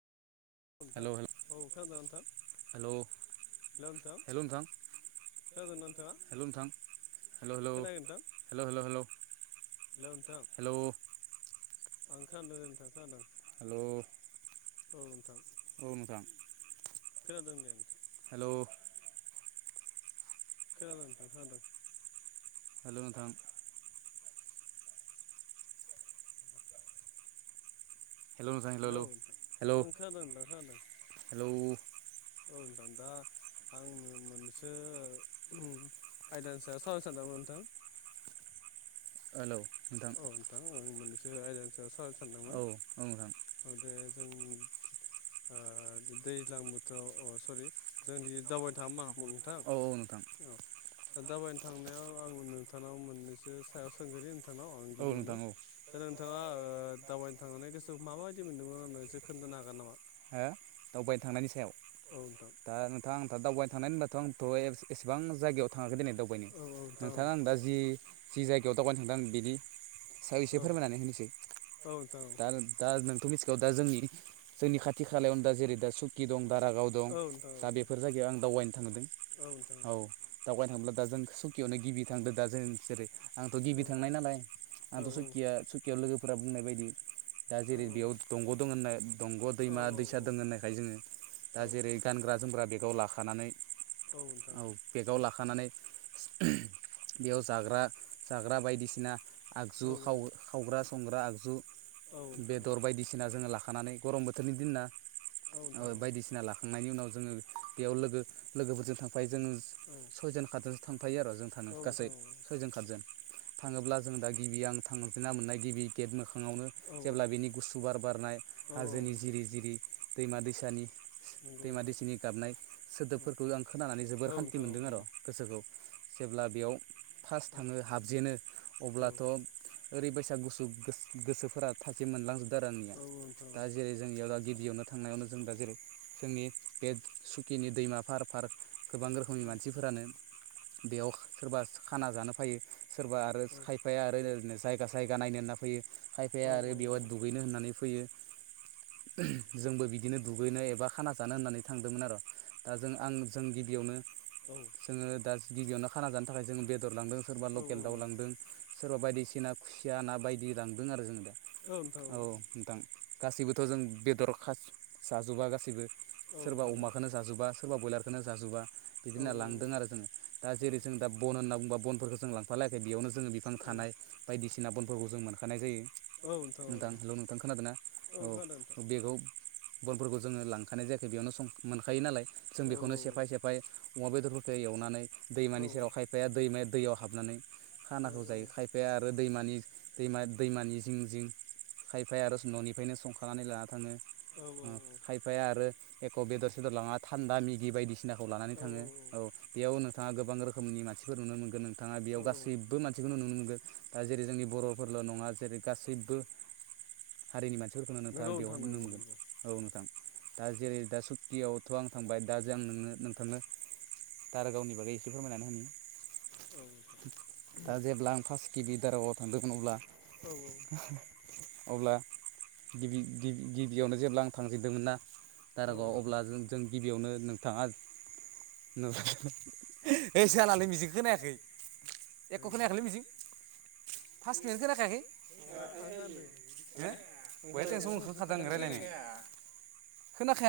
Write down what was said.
नोंथां हेलौ हेल औ खोनादों ना नोंथां? हेलौ हेल ' नोंथां। हेलौ नोंथां खोनादोना नोंथाङा हेलौ नोंथां हेलौ हेलौ खोनाखै नोंथां। हेलौ हेलौ हेल' नोंथां। हेलौ आं खोदों दे नोंथां खोनादों। हेल' औ नोंथां। औ नोंथां। खोनादों दें नोंथां। हेलौ। खोनादों नोंथां खोनादों। हेलौ नोंथां। हेल' नोंथां हेल' हेलौ नोंथां हेल' आं हेल' खोनादों नोंथां खोनादों हेल'। औ नोंथां दा। आंनो मोनसे आयदानि सायाव सावराय सानदोंमोन नोंथां। हेलौ। औ नोंथां आं मोननैसो आयदानि सायाव सावरायनो सानदोंमोन। औ औ नोंथां औदे जों ओ दैज्लां बोथोराव सरि जोंनि दावबायनो थाङा मा? नोंथां औ दा दाबायनो थांनायाव आं नोंथांनाव मोननैसो सायाव सोंगोरनि आं नोंथांनाव आं औ गिबियावनो नोंथां औ दा नोंथाङा दावबायनो थांनानै गोसोखौ माबायदि मोन्दोंमोननानैसो खोन्थानो हागोन नामा? हो दावबायनो थांनायनि सायाव औ नोंथां। दा नोंथां आंथ' दावबायनो थांनाय होनबाथ' आंथ' एसेबां जायगायाव थाङाखै दिनै दावबायनो नोंथाङा आं दा जि जि जायगायाव दावबायनो थांदों बिदि सायाव एसे औ फोरमायनानै होनोसै औ नोंथां दा होगोन दा नोंथ' मिथिगौ दा जोंनि जोंनि खाथि खालायावनो दा जेरै दा सुकि दं दारागाव दं औ नोंथां औ दा बेफोर जायगायाव आं दावबायनो थांदों। औ दावबायनो थांोब्ला दा जों सुखियावनो गिबि थांदो दा जों जेरै आंथ' गिबि थांनाय नालाय आंथ' नोंथां सुकिया सुकियाव लोगोफोरा बुंनाय बायदि दा जेरै बेयाव दंग' दङ होननाय दंग' दैमा औ दैसा दङ होननायखाय जोङो औ दा जेरै गानग्रा जोमग्रा बेगाव लाखानानै औ नोंथां औ। बेगाव लाखानानै बेयाव जाग्रा जाग्रा बायदिसिना औ नोंथां औ नोंथां औ नोंथां औ आगजुाव औ नोंथां नंगौ नोंथां औ नोंथां औ नोंथां औ खावग्रा संग्रा आगजु औ बेदर बायदिसिना जोङो लाखानानै गरम बोथोरनि दिनना बायदिसिना लाखा थांनायनि उनाव जोङो बेयाव लोगो लोगोफोरजों थांफायो जोंङो सयजन खातजनसो थांफायो आरो जों थाङो गासै सयजन खातजन। थाङोब्ला जों दा गिबि आं थांफिनना मोननाय गिबि गेट मोखाङावनो जेब्ला बिनि गुसु बार बारनाय हाजोनि जिरि जिरि दैमा दैसानि दैमा दैसिनि गाबनाय सोदोबफोरखौ आं खोनानानै जोबोर सान्थि मोन्दों आरो गोसोखौ जेब्ला बेयाव फार्स्ट थाङो हाबजेनो अब्लाथ' ओरैबायसा गुसु गोस-गोसोफोरा थाजिम मोनलांजोबदों आरो आंनिया। दा बुंङोथ'। जेरै जोंनि बेयाव दा गिबियावनो थांनायावनो जों दा जेरै जोंनि बे सुकिनि दैमा फार फार गोबां रोखोमनि मानसिफोरानो बेयाव सोरबा खाना जानो फैायो सोरबा आरो खायफाया आरोओैनो जायगा जायगा नायनो होनना फैयो खायफाया औ आरो औ बेवहाय औ दुगैनो होननानै फैयो। जोंबो बिदिनो दुगैनो एबा खाना जानो होननानै थांदोंमोन आरो दा जों आं जों गिबियावनो औ जोङो दा गिबियावनो खाना जानो थाखाय जोङो बेदर लांदों सोरबा औ लकेल दाउ लांदों सोरबा बायदिसिना खुसिया ना बायदि लांदों आरो जोङो दा। औ नोंथां। गासैबोथ' जों बेदर खा जाजोबा गासैबो औ सोरबा नोंथां अमाखौोनो जाजोबा सोरबा बयलार खौनो जाजोबा बिदि औ होनना लांदों आरो जोंङो। दा औ जेरै जोङो दा बन होनना बुंबा बनफोरखौ जों लांफालायाखै बेयावनो जोङो बिफां थानाय बायदिसिना बनफोरखौ जों मोनखानाय जायो औ नोंथां हेल' नोंथां खोनादोंना औ बेगाव बनफोरखौ जोङो लांखानाय जायाखै बेयावनो सं मोनखायो नालाय जों नोंथां औ बेखौनो सेफाय सेफाय अमा बेदरफोरखौ एवनानै औ दैमानि सेरावहाय खायफाया दैमाया दैयाव हाबनानै औ खानाखौ जायो खाय खायफाया आरो दैमानि दैम दैमानि जिं जिं खायफाया आरो संनानै बेायनो संखानानै लाना थाङो ओ खाय औ खायफाया आरो एख' बेदर सेदर लाङा थान्दा मेगि बायदिसिनाखौ लानानै थाङो। औ। बेयाव नोंथाङा गोबां रोखोमनि मानसिफोर नुनो मोनगोन नोंथाङा बेयाव औ औ गासैबो मानसि खौनो नुनो मोनगोन दा जेरै जोंनि बर'फोरल' नङा जेरै गासैबो हारिनि मानसिफोरखौनो नंगौ नोंथाङा नोंथां बेवहाय नुनो नंगौ मोनगोन। नंगौ औ नोंथां दा जेरै दा सुक्तियावथ' आं थांबाय दा जों नोंनो नोंथांनो दारागवनि बागै एसे फोरमायनानै औ नोंथां होनि दा जेब्ला आं फार्स्ट गिबि दारगाव थांदोंमोन अब्ला औ औ अब्ला गिबि गिबि गिबियावनो जेब्ला आं थांजेनदोंमोन ना औ आं दारागावआव अब्ला जों जों गिबियावनो नोंथाङा न हैओइ जालालै मिजिं खोनायाखै एख' खोनायाखैलै मिजिं फास्ट निफ्रायनो खोनादों खोनाखायाखै [unintelligible] [inaudible] ओंखार रालायनो खोनाखाया